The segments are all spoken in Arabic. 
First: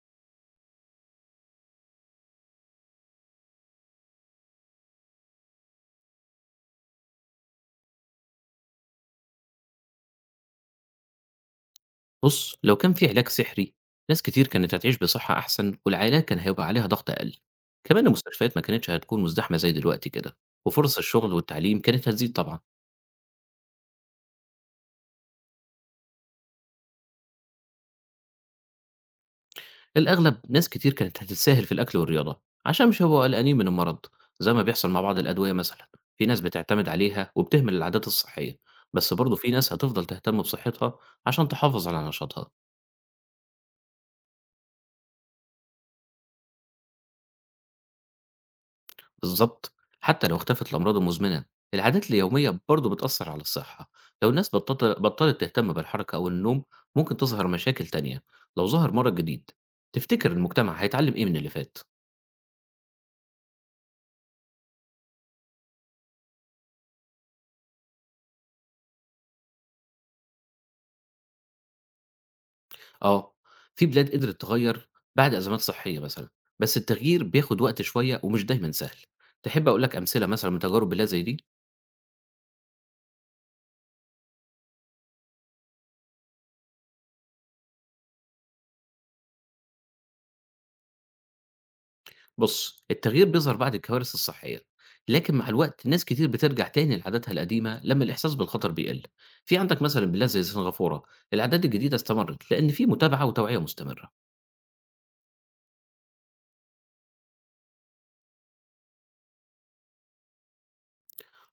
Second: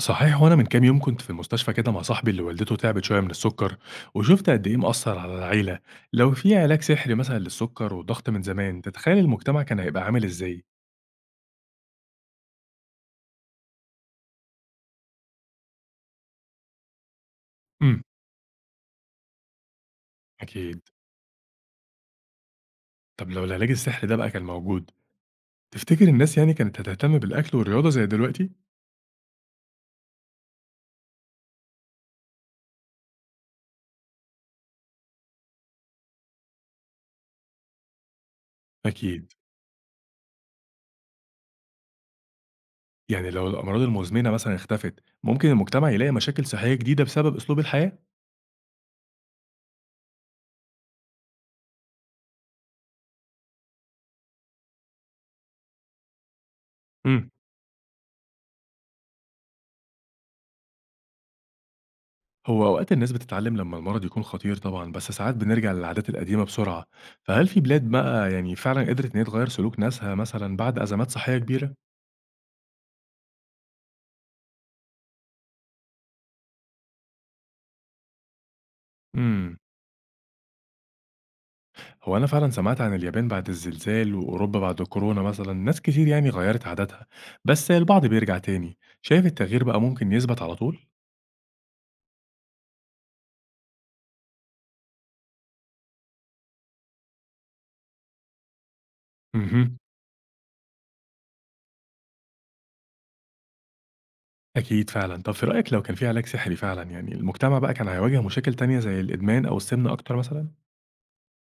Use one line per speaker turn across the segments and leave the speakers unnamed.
صحيح، وانا من كام يوم كنت في المستشفى كده مع صاحبي اللي والدته تعبت شويه من السكر، وشفت قد ايه مأثر على العيله. لو في علاج سحري مثلا للسكر والضغط من زمان، تتخيل المجتمع كان هيبقى عامل ازاي؟
بُص، لو كان في علاج سحري، ناس كتير كانت هتعيش بصحة أحسن والعائلات كان هيبقى عليها ضغط أقل.
امم.
كمان المستشفيات ما كانتش هتكون مزدحمة زي دلوقتي كده،
اكيد.
وفرص الشغل والتعليم كانت هتزيد طبعًا.
طب لو العلاج السحري ده بقى كان موجود، تفتكر الناس يعني كانت هتهتم بالاكل والرياضه زي دلوقتي؟
للأغلب ناس كتير كانت هتتساهل في الأكل والرياضة، عشان مش هيبقوا قلقانين من المرض، زي ما بيحصل مع بعض الأدوية مثلًا. في ناس بتعتمد عليها وبتهمل العادات الصحية، بس
اكيد.
برضه في ناس هتفضل تهتم بصحتها عشان تحافظ على نشاطها.
يعني لو الامراض المزمنه مثلا اختفت، ممكن المجتمع يلاقي مشاكل صحيه جديده بسبب اسلوب الحياه.
بالضبط، حتى لو اختفت الأمراض المزمنة، العادات اليومية برضه بتأثّر على الصحة، لو الناس بطّلت تهتم بالحركة أو النوم ممكن
امم.
تظهر مشاكل تانية. لو ظهر مرض جديد تفتكر المجتمع هيتعلم إيه من اللي فات؟
هو أوقات الناس بتتعلم لما المرض يكون خطير طبعًا، بس ساعات بنرجع للعادات القديمة بسرعة، فهل في بلاد بقى يعني فعلًا قدرت إن هي تغيّر سلوك ناسها مثلًا بعد أزمات صحية كبيرة؟
آه، في بلاد قدرت تغيّر بعد أزمات صحية مثلًا، بس التغيير بياخد وقت شوية ومش دايمًا سهل.
إمم.
تحب أقول لك أمثلة مثلًا من تجارب بلاد زي دي؟
هو أنا فعلًا سمعت عن اليابان بعد الزلزال وأوروبا بعد الكورونا مثلًا، ناس كتير يعني غيّرت عاداتها، بس البعض بيرجع تاني، شايف التغيير بقى ممكن يثبت على طول؟
بُص، التغيير بيظهر بعد الكوارث الصحية، لكن مع الوقت ناس كتير بترجع تاني لعاداتها القديمة لما الإحساس بالخطر بيقل. في
اهم.
عندك مثلًا بلاد زي سنغافورة، العادات الجديدة استمرت لأن في متابعة وتوعية مستمرة.
أكيد فعلًا. طب في رأيك لو كان في علاج سحري فعلًا، يعني المجتمع بقى كان هيواجه مشاكل تانية زي الإدمان أو السِمنة أكتر مثلًا؟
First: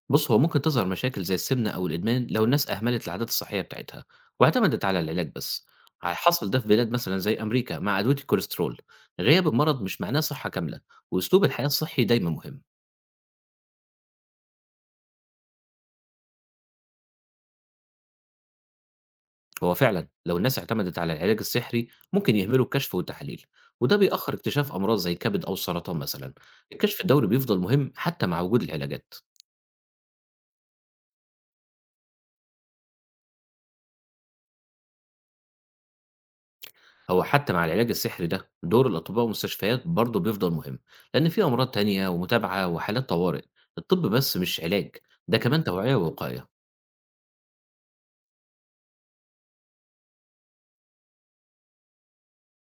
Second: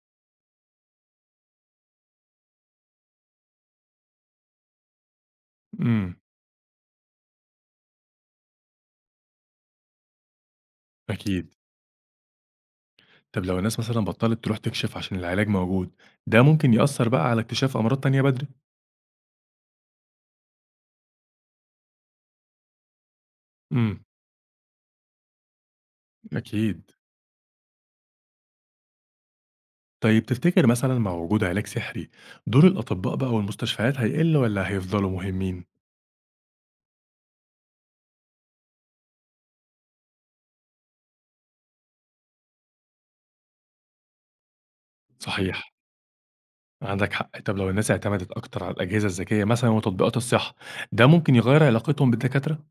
بُص، هو ممكن تظهر مشاكل زي السمنة أو الإدمان لو الناس أهملت العادات الصحية بتاعتها واعتمدت على العلاج بس. ع
إمم.
حصل ده في بلاد مثلًا زي أمريكا مع أدوية الكوليسترول، غياب المرض مش معناه صحة كاملة، وأسلوب
أكيد.
الحياة الصحي دايمًا مهم.
طب لو الناس مثلا بطلت تروح تكشف عشان العلاج موجود، ده ممكن يأثر بقى على اكتشاف أمراض تانية بدري.
هو فعلا لو الناس اعتمدت على العلاج السحري ممكن يهملوا الكشف والتحاليل، وده
امم.
بيأخر اكتشاف أمراض زي كبد أو السرطان مثلا.
أكيد.
الكشف الدوري بيفضل مهم حتى مع وجود العلاجات.
طيب تفتكر مثلا مع وجود علاج سحري، دور الأطباء بقى والمستشفيات هيقل ولا هيفضلوا مهمين؟
هو حتى مع العلاج السحري ده دور الأطباء والمستشفيات برضه بيفضل مهم، لأن في أمراض تانية ومتابعة وحالات طوارئ. الطب بس مش علاج، ده كمان
صحيح.
توعية ووقاية.
عندك حق. طب لو الناس اعتمدت أكتر على الأجهزة الذكية مثلا وتطبيقات الصحة، ده ممكن يغير علاقتهم بالدكاترة؟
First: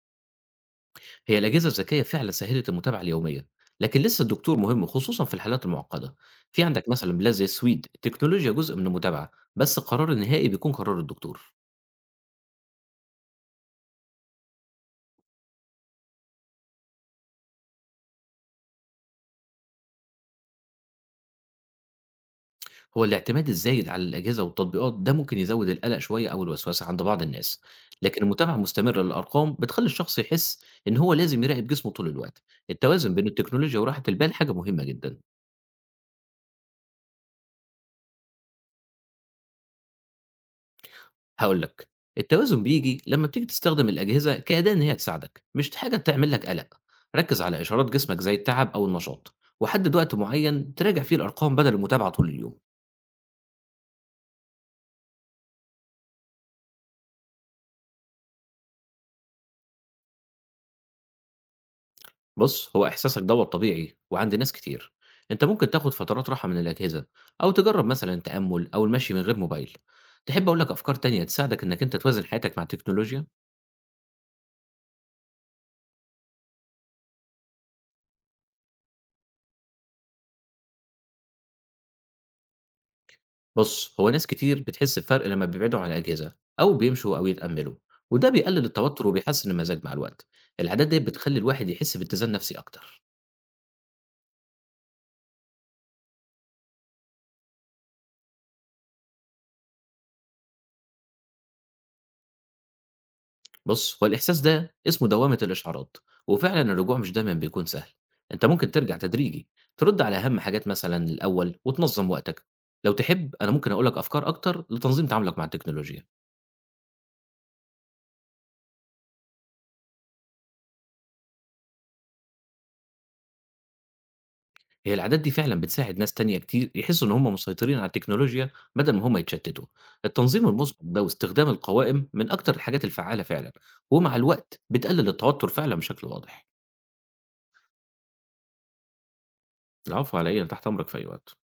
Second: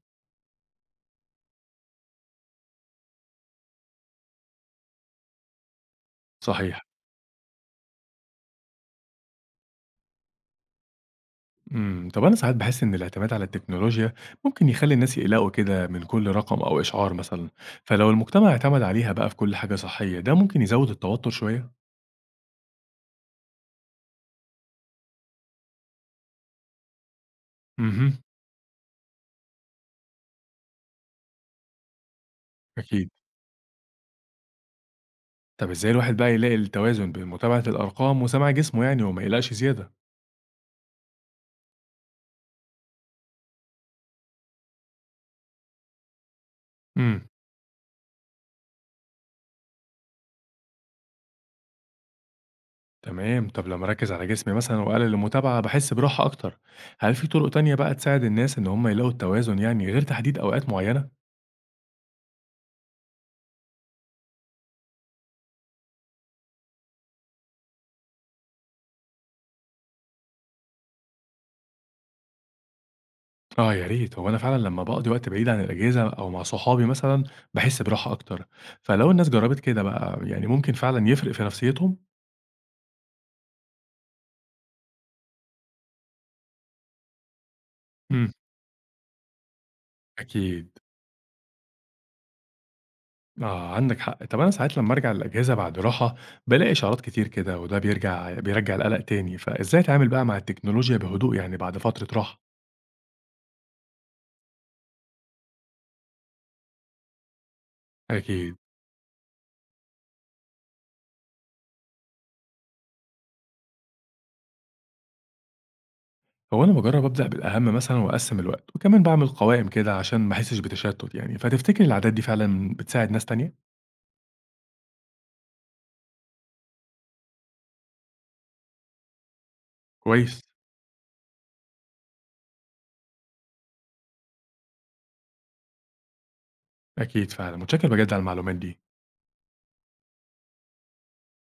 هي الأجهزة الذكية فعلا سهلت المتابعة اليومية، لكن لسه الدكتور مهم خصوصا في الحالات المعقدة. في
صحيح.
عندك مثلا بلاد زي السويد التكنولوجيا جزء من المتابعة، بس القرار النهائي بيكون قرار الدكتور.
طب أنا ساعات باحس إن الاعتماد على التكنولوجيا ممكن يخلّي الناس يقلقوا كده من كل رقم أو إشعار مثلًا، فلو المجتمع اعتمد عليها بقى في كل حاجة صحية، ده ممكن يزوّد التوتر شوية؟
هو الاعتماد الزايد على الأجهزة والتطبيقات ده ممكن يزود القلق شوية أو الوسوسة عند بعض الناس،
اهم.
لكن المتابعة المستمرة للأرقام بتخلي الشخص يحس إن هو لازم يراقب جسمه طول الوقت.
أكيد.
التوازن بين التكنولوجيا وراحة البال حاجة مهمة جدا.
طب إزاي الواحد بقى يلاقي التوازن بين متابعة الأرقام وسماع جسمه يعني وما يقلقش زيادة؟
هقول لك، التوازن بيجي لما بتيجي تستخدم الأجهزة كأداة إن هي تساعدك، مش حاجة تعمل لك قلق.
امم.
ركز على إشارات جسمك زي التعب أو النشاط، وحدد وقت معين تراجع فيه الأرقام بدل المتابعة طول اليوم.
تمام. طب لمّا أركّز على جسمي مثلًا وأقلل المتابعة باحس براحة أكتر، هل في طرق تانية بقى تساعد الناس إن هم يلاقوا التوازن يعني غير تحديد أوقات معينة؟
بُص، هو إحساسك دوّة طبيعي وعند ناس كتير. أنت ممكن تاخد فترات راحة من الأجهزة أو تجرّب مثلًا التأمُّل أو المشي من غير موبايل. تحب أقول لك أفكار تانية تساعدك إنك أنت توازن حياتك مع التكنولوجيا؟
آه يا ريت. هو أنا فعلًا لمّا باقضي وقت بعيد عن الأجهزة أو مع صحابي مثلًا، باحس براحة أكتر، فلو الناس جرّبت كده بقى يعني ممكن فعلًا يفرق في نفسيتهم؟
بُص، هو ناس كتير بتحس بفرق لمّا بيبعدوا عن الأجهزة أو بيمشوا أو يتأمّلوا، وده
إمم.
بيقلل التوتر وبيحسّن المزاج مع الوقت.
أكيد.
العادات ديّة بتخلّي الواحد يحس باتزان نفسي أكتر.
آه عندك حق. طب أنا ساعات لمّا أرجع للأجهزة بعد راحة بالاقي إشعارات كتير كده، وده بيرجّع القلق تاني، فإزاي أتعامل بقى مع التكنولوجيا بهدوء يعني بعد فترة راحة؟
بُص، هو الإحساس ده اسمه دوّامة الإشعارات، وفعلًا الرجوع مش دايمًا بيكون سهل. أنت
أكيد.
ممكن ترجع تدريجي، ترد على أهم حاجات مثلًا الأول وتنظّم وقتك. لو تحب أنا ممكن أقول لك أفكار أكتر لتنظيم تعاملك مع التكنولوجيا.
هو أنا باجرّب أبدأ بالأهم مثلًا وأقسّم الوقت، وكمان باعمل قوائم كده عشان ما أحسش بتشتت يعني، فتفتكر العادات دي فعلًا بتساعد ناس تانية؟
هي العادات دي فعلًا بتساعد ناس تانية كتير يحسّوا إن هُم مسيطرين على التكنولوجيا بدل ما هُم يتشتتوا.
كويس.
التنظيم المسبق ده واستخدام القوائم من أكتر الحاجات الفعّالة فعلًا، ومع الوقت بتقلل التوتر فعلًا بشكل واضح.
أكيد فعلًا، متشكر بجد على المعلومات دي.
العفو على إيه، أنا تحت أمرك في أي وقت.